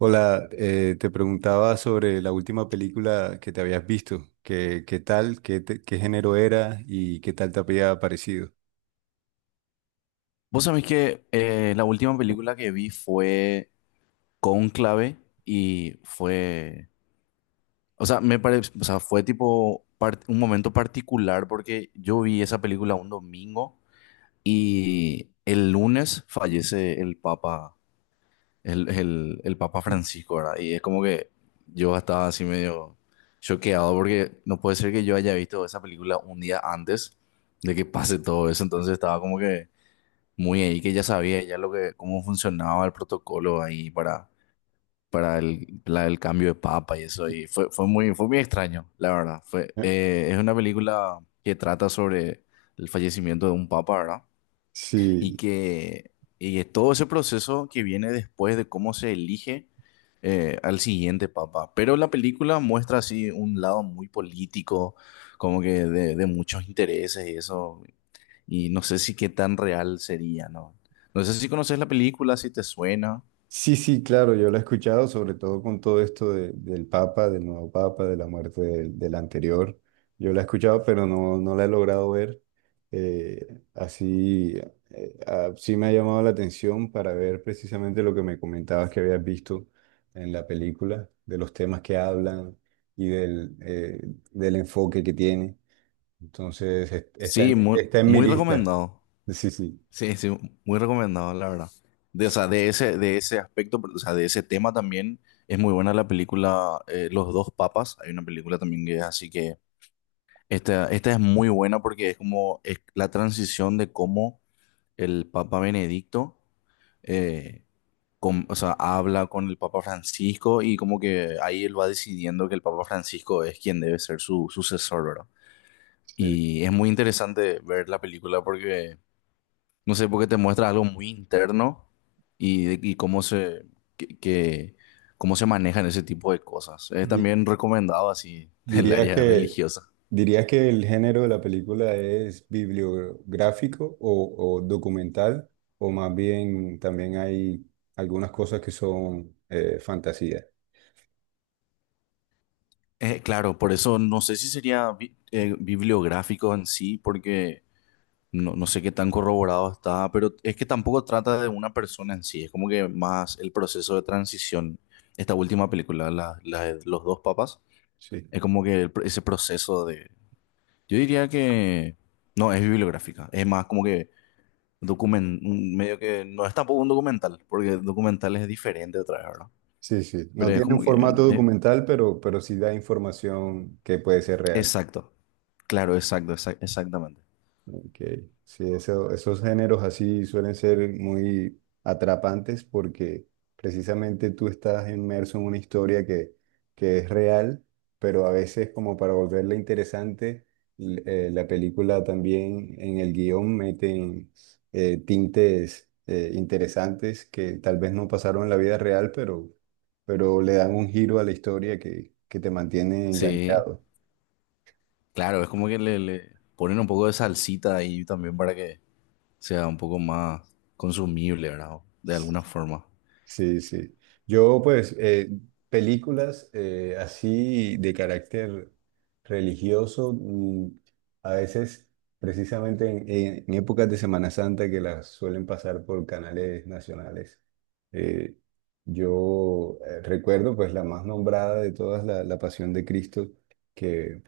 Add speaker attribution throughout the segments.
Speaker 1: Hola, te preguntaba sobre la última película que te habías visto. ¿Qué, qué tal? ¿ Qué género era? ¿Y qué tal te había parecido?
Speaker 2: Vos sabés que la última película que vi fue Cónclave y fue, o sea, me parece, o sea, fue tipo un momento particular porque yo vi esa película un domingo y el lunes fallece el Papa, el Papa Francisco, ¿verdad? Y es como que yo estaba así medio choqueado porque no puede ser que yo haya visto esa película un día antes de que pase todo eso, entonces estaba como que muy ahí que ya sabía ya lo que, cómo funcionaba el protocolo ahí para el cambio de papa y eso. Y fue muy extraño, la verdad. Es una película que trata sobre el fallecimiento de un papa, ¿verdad? Y
Speaker 1: Sí,
Speaker 2: que y es todo ese proceso que viene después de cómo se elige al siguiente papa. Pero la película muestra así un lado muy político, como que de muchos intereses y eso. Y no sé si qué tan real sería, ¿no? No sé si conoces la película, si te suena.
Speaker 1: sí, sí, claro, yo lo he escuchado, sobre todo con todo esto del Papa, del nuevo Papa, de la muerte del, del anterior. Yo lo he escuchado, pero no, no la he logrado ver. Así, sí me ha llamado la atención para ver precisamente lo que me comentabas que habías visto en la película, de los temas que hablan y del enfoque que tiene. Entonces, está en,
Speaker 2: Sí, muy,
Speaker 1: está en mi
Speaker 2: muy
Speaker 1: lista.
Speaker 2: recomendado.
Speaker 1: Sí, sí.
Speaker 2: Sí, sí, muy recomendado, la verdad. De, o sea, de ese aspecto, pero, o sea, de ese tema también es muy buena la película, Los dos papas. Hay una película también que es así que esta es muy buena porque es como es la transición de cómo el Papa Benedicto, eh, o sea, habla con el Papa Francisco, y como que ahí él va decidiendo que el Papa Francisco es quien debe ser su sucesor, ¿verdad?
Speaker 1: Sí.
Speaker 2: Y es muy interesante ver la película porque, no sé, porque te muestra algo muy interno y, y que, que- cómo se manejan ese tipo de cosas. Es
Speaker 1: Di-
Speaker 2: también recomendado así el
Speaker 1: ¿Dirías
Speaker 2: área
Speaker 1: que,
Speaker 2: religiosa.
Speaker 1: ¿dirías que el género de la película es bibliográfico o documental? ¿O más bien también hay algunas cosas que son fantasía?
Speaker 2: Claro, por eso no sé si sería bibliográfico en sí, porque no sé qué tan corroborado está, pero es que tampoco trata de una persona en sí, es como que más el proceso de transición. Esta última película, la de los dos papas,
Speaker 1: Sí.
Speaker 2: es como que ese proceso de. Yo diría que. No, es bibliográfica, es más como que document, medio que. No es tampoco un documental, porque el documental es diferente otra vez, ¿verdad?
Speaker 1: Sí, sí. No
Speaker 2: Pero es
Speaker 1: tiene un
Speaker 2: como que.
Speaker 1: formato
Speaker 2: eh,
Speaker 1: documental, pero sí da información que puede ser real.
Speaker 2: exacto, claro, exacto, exactamente.
Speaker 1: Ok, sí, esos géneros así suelen ser muy atrapantes porque precisamente tú estás inmerso en una historia que es real, pero a veces como para volverla interesante, la película también en el guión meten tintes interesantes que tal vez no pasaron en la vida real, pero le dan un giro a la historia que te mantiene
Speaker 2: Sí,
Speaker 1: enganchado.
Speaker 2: claro, es como que le ponen un poco de salsita ahí también para que sea un poco más consumible, ¿verdad? De alguna forma.
Speaker 1: Sí, sí. Yo, pues, películas así de carácter religioso, mm, a veces, precisamente en, en épocas de Semana Santa que las suelen pasar por canales nacionales. eh, yo recuerdo, pues, la más nombrada de todas, la, la Pasión de Cristo, que,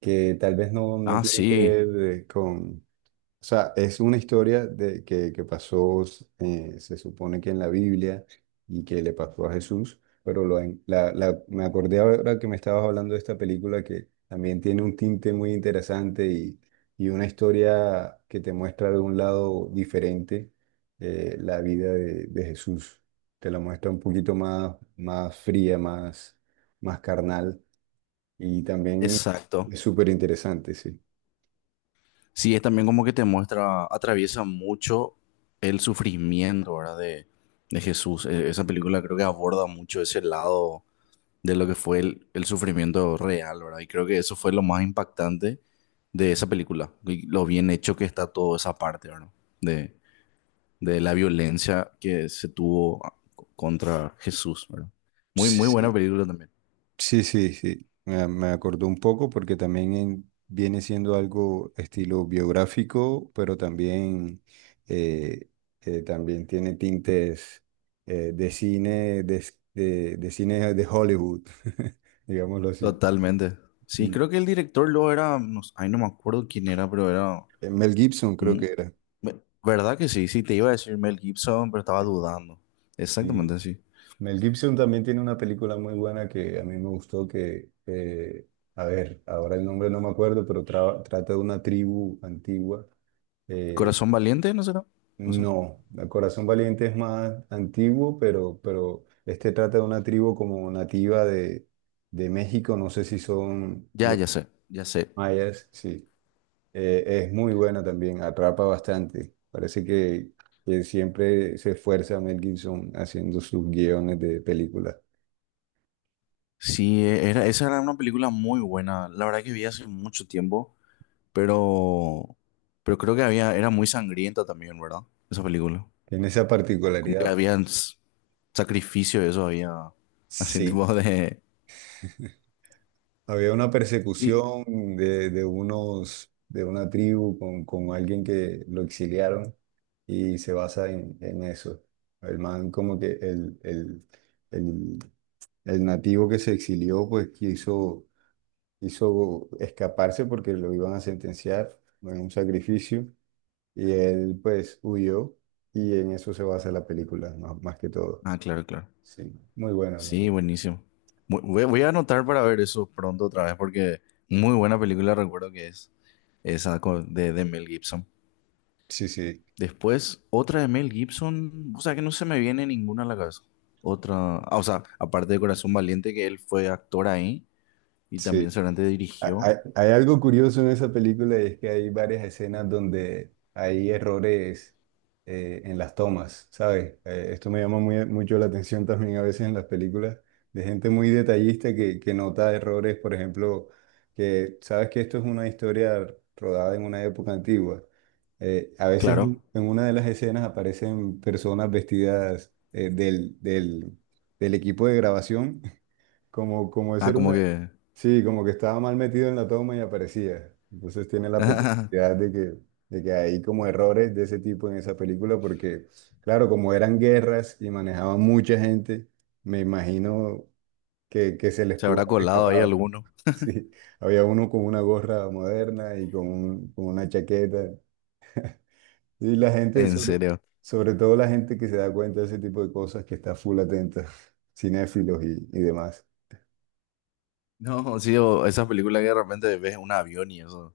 Speaker 1: que tal vez no, no
Speaker 2: Ah,
Speaker 1: tiene que
Speaker 2: sí,
Speaker 1: ver con, o sea, es una historia de, que pasó, se supone que en la Biblia y que le pasó a Jesús, pero la, me acordé ahora que me estabas hablando de esta película que también tiene un tinte muy interesante y una historia que te muestra de un lado diferente la vida de Jesús. Te la muestra un poquito más, más fría, más, más carnal y también
Speaker 2: exacto.
Speaker 1: es súper interesante,
Speaker 2: Sí, es también como que te muestra, atraviesa mucho el sufrimiento, ¿verdad? De Jesús. Esa película creo que aborda mucho ese lado de lo que fue el sufrimiento real, ¿verdad? Y creo que eso fue lo más impactante de esa película, y lo bien hecho que está toda esa parte, ¿verdad? De, de la violencia que se tuvo contra Jesús, ¿verdad? Muy, muy buena
Speaker 1: sí.
Speaker 2: película también.
Speaker 1: Sí, sí, sí. Me acordó un poco porque también viene siendo algo estilo biográfico, pero también, eh, también tiene tintes de cine, de, de cine de Hollywood, digámoslo así.
Speaker 2: Totalmente. Sí,
Speaker 1: Mm.
Speaker 2: creo que el director luego era, no, ay, no me acuerdo quién era, pero era,
Speaker 1: Mel Gibson creo
Speaker 2: mm,
Speaker 1: que era.
Speaker 2: ¿verdad que sí? Sí, te iba a decir Mel Gibson, pero estaba
Speaker 1: Sí,
Speaker 2: dudando.
Speaker 1: sí.
Speaker 2: Exactamente, sí.
Speaker 1: Mel Gibson también tiene una película muy buena que a mí me gustó que, a ver, ahora el nombre no me acuerdo, pero trata de una tribu antigua eh,
Speaker 2: Corazón Valiente, ¿no será? No sé.
Speaker 1: No, el Corazón Valiente es más antiguo, pero este trata de una tribu como nativa de México, no sé si son
Speaker 2: Ya,
Speaker 1: los
Speaker 2: ya sé, ya sé.
Speaker 1: mayas, sí. Es muy buena también, atrapa bastante. Parece que siempre se esfuerza Mel Gibson haciendo sus guiones de películas.
Speaker 2: Sí, esa era una película muy buena. La verdad que vi hace mucho tiempo, pero, pero, creo que había, era muy sangrienta también, ¿verdad? Esa película.
Speaker 1: Tiene esa
Speaker 2: Como que
Speaker 1: particularidad.
Speaker 2: había sacrificio, eso había, así tipo
Speaker 1: Sí.
Speaker 2: de.
Speaker 1: Había una
Speaker 2: Sí.
Speaker 1: persecución de unos, de una tribu con alguien que lo exiliaron y se basa en eso. El man como que el, el nativo que se exilió pues quiso, quiso escaparse porque lo iban a sentenciar en un sacrificio y él pues huyó y en eso se basa la película más, más que todo.
Speaker 2: Ah, claro, claro.
Speaker 1: Sí, muy buena.
Speaker 2: Sí, buenísimo. Voy a anotar para ver eso pronto otra vez porque muy buena película recuerdo que es esa de Mel Gibson.
Speaker 1: Sí, sí,
Speaker 2: Después, otra de Mel Gibson, o sea que no se me viene ninguna a la cabeza. Otra, ah, o sea, aparte de Corazón Valiente, que él fue actor ahí y también
Speaker 1: sí.
Speaker 2: seguramente
Speaker 1: Hay,
Speaker 2: dirigió.
Speaker 1: hay algo curioso en esa película y es que hay varias escenas donde hay errores en las tomas, ¿sabes? Esto me llama mucho la atención también a veces en las películas de gente muy detallista que nota errores, por ejemplo, que sabes que esto es una historia rodada en una época antigua. A veces
Speaker 2: Claro.
Speaker 1: en una de las escenas aparecen personas vestidas del, del del equipo de grabación como, como de
Speaker 2: Ah,
Speaker 1: ser
Speaker 2: como
Speaker 1: una...
Speaker 2: que
Speaker 1: Sí, como que estaba mal metido en la toma y aparecía. Entonces tiene la peculiaridad de que hay como errores de ese tipo en esa película porque, claro, como eran guerras y manejaban mucha gente, me imagino que se les
Speaker 2: se
Speaker 1: pudo
Speaker 2: habrá
Speaker 1: haber
Speaker 2: colado ahí
Speaker 1: escapado.
Speaker 2: alguno.
Speaker 1: Sí, había uno con una gorra moderna y con, con una chaqueta. Y la gente,
Speaker 2: En
Speaker 1: sobre,
Speaker 2: serio.
Speaker 1: sobre todo la gente que se da cuenta de ese tipo de cosas, que está full atenta, cinéfilos y demás.
Speaker 2: No, sí, o esas películas que de repente ves un avión y eso.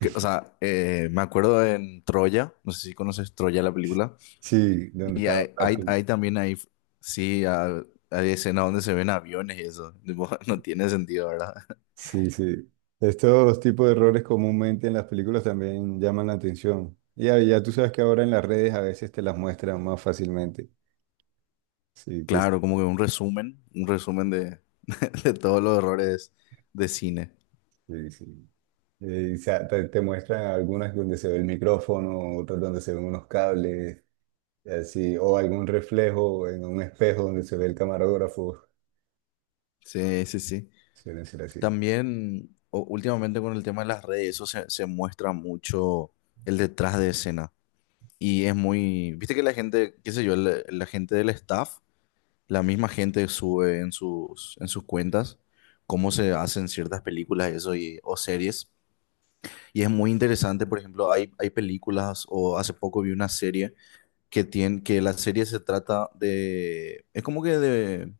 Speaker 2: O sea, me acuerdo en Troya, no sé si conoces Troya la película,
Speaker 1: Sí, donde
Speaker 2: y
Speaker 1: estaba
Speaker 2: hay,
Speaker 1: Brad
Speaker 2: hay,
Speaker 1: Pitt.
Speaker 2: hay también ahí, sí, ah, hay escenas donde se ven aviones y eso, tipo, no tiene sentido, ¿verdad?
Speaker 1: Sí, sí. Estos tipos de errores comúnmente en las películas también llaman la atención. Y ya, ya tú sabes que ahora en las redes a veces te las muestran más fácilmente. Sí, que sí,
Speaker 2: Claro, como que un resumen de, de todos los errores de cine.
Speaker 1: sí, sí. O sea, te muestran algunas donde se ve el micrófono, otras donde se ven unos cables, y así, o algún reflejo en un espejo donde se ve el camarógrafo.
Speaker 2: Sí, sí, sí.
Speaker 1: Suelen ser así.
Speaker 2: También, últimamente con el tema de las redes, eso se muestra mucho el detrás de escena. Y es muy, viste que la gente, qué sé yo, la gente del staff, la misma gente sube en sus, cuentas cómo se hacen ciertas películas y eso y, o series. Y es muy interesante, por ejemplo, hay películas o hace poco vi una serie que tiene, que la serie se trata de, es como que de,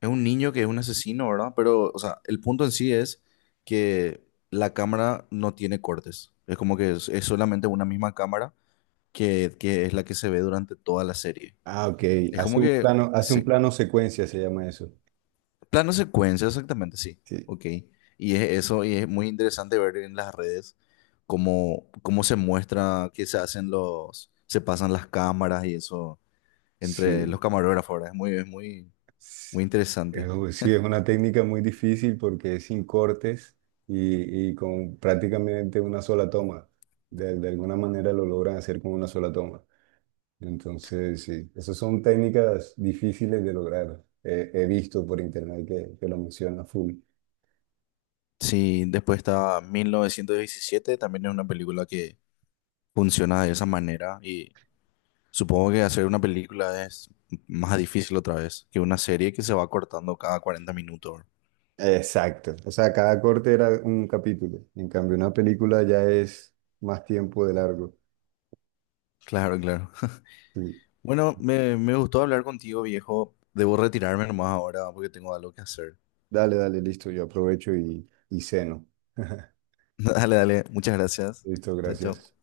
Speaker 2: es un niño que es un asesino, ¿verdad? Pero, o sea, el punto en sí es que la cámara no tiene cortes. Es como que es solamente una misma cámara que es la que se ve durante toda la serie.
Speaker 1: Ah, ok.
Speaker 2: Es como que
Speaker 1: Hace un
Speaker 2: sí.
Speaker 1: plano secuencia, se llama eso.
Speaker 2: Plano secuencia, exactamente, sí.
Speaker 1: Sí,
Speaker 2: Ok. Y es eso, y es muy interesante ver en las redes cómo se muestra que se hacen los, se pasan las cámaras y eso entre los
Speaker 1: sí.
Speaker 2: camarógrafos, ¿verdad? Es, muy, interesante.
Speaker 1: Sí, es una técnica muy difícil porque es sin cortes y con prácticamente una sola toma. De alguna manera lo logran hacer con una sola toma. Entonces, sí, esas son técnicas difíciles de lograr. He visto por internet que lo menciona full.
Speaker 2: Sí, después está 1917, también es una película que funciona de esa manera, y supongo que hacer una película es más difícil otra vez que una serie que se va cortando cada 40 minutos.
Speaker 1: Exacto. O sea, cada corte era un capítulo. En cambio, una película ya es más tiempo de largo.
Speaker 2: Claro, claro.
Speaker 1: Sí.
Speaker 2: Bueno, me gustó hablar contigo, viejo. Debo retirarme nomás ahora porque tengo algo que hacer.
Speaker 1: Dale, dale, listo. Yo aprovecho y ceno.
Speaker 2: Dale, dale. Muchas gracias.
Speaker 1: Listo,
Speaker 2: Chao,
Speaker 1: gracias.
Speaker 2: chao.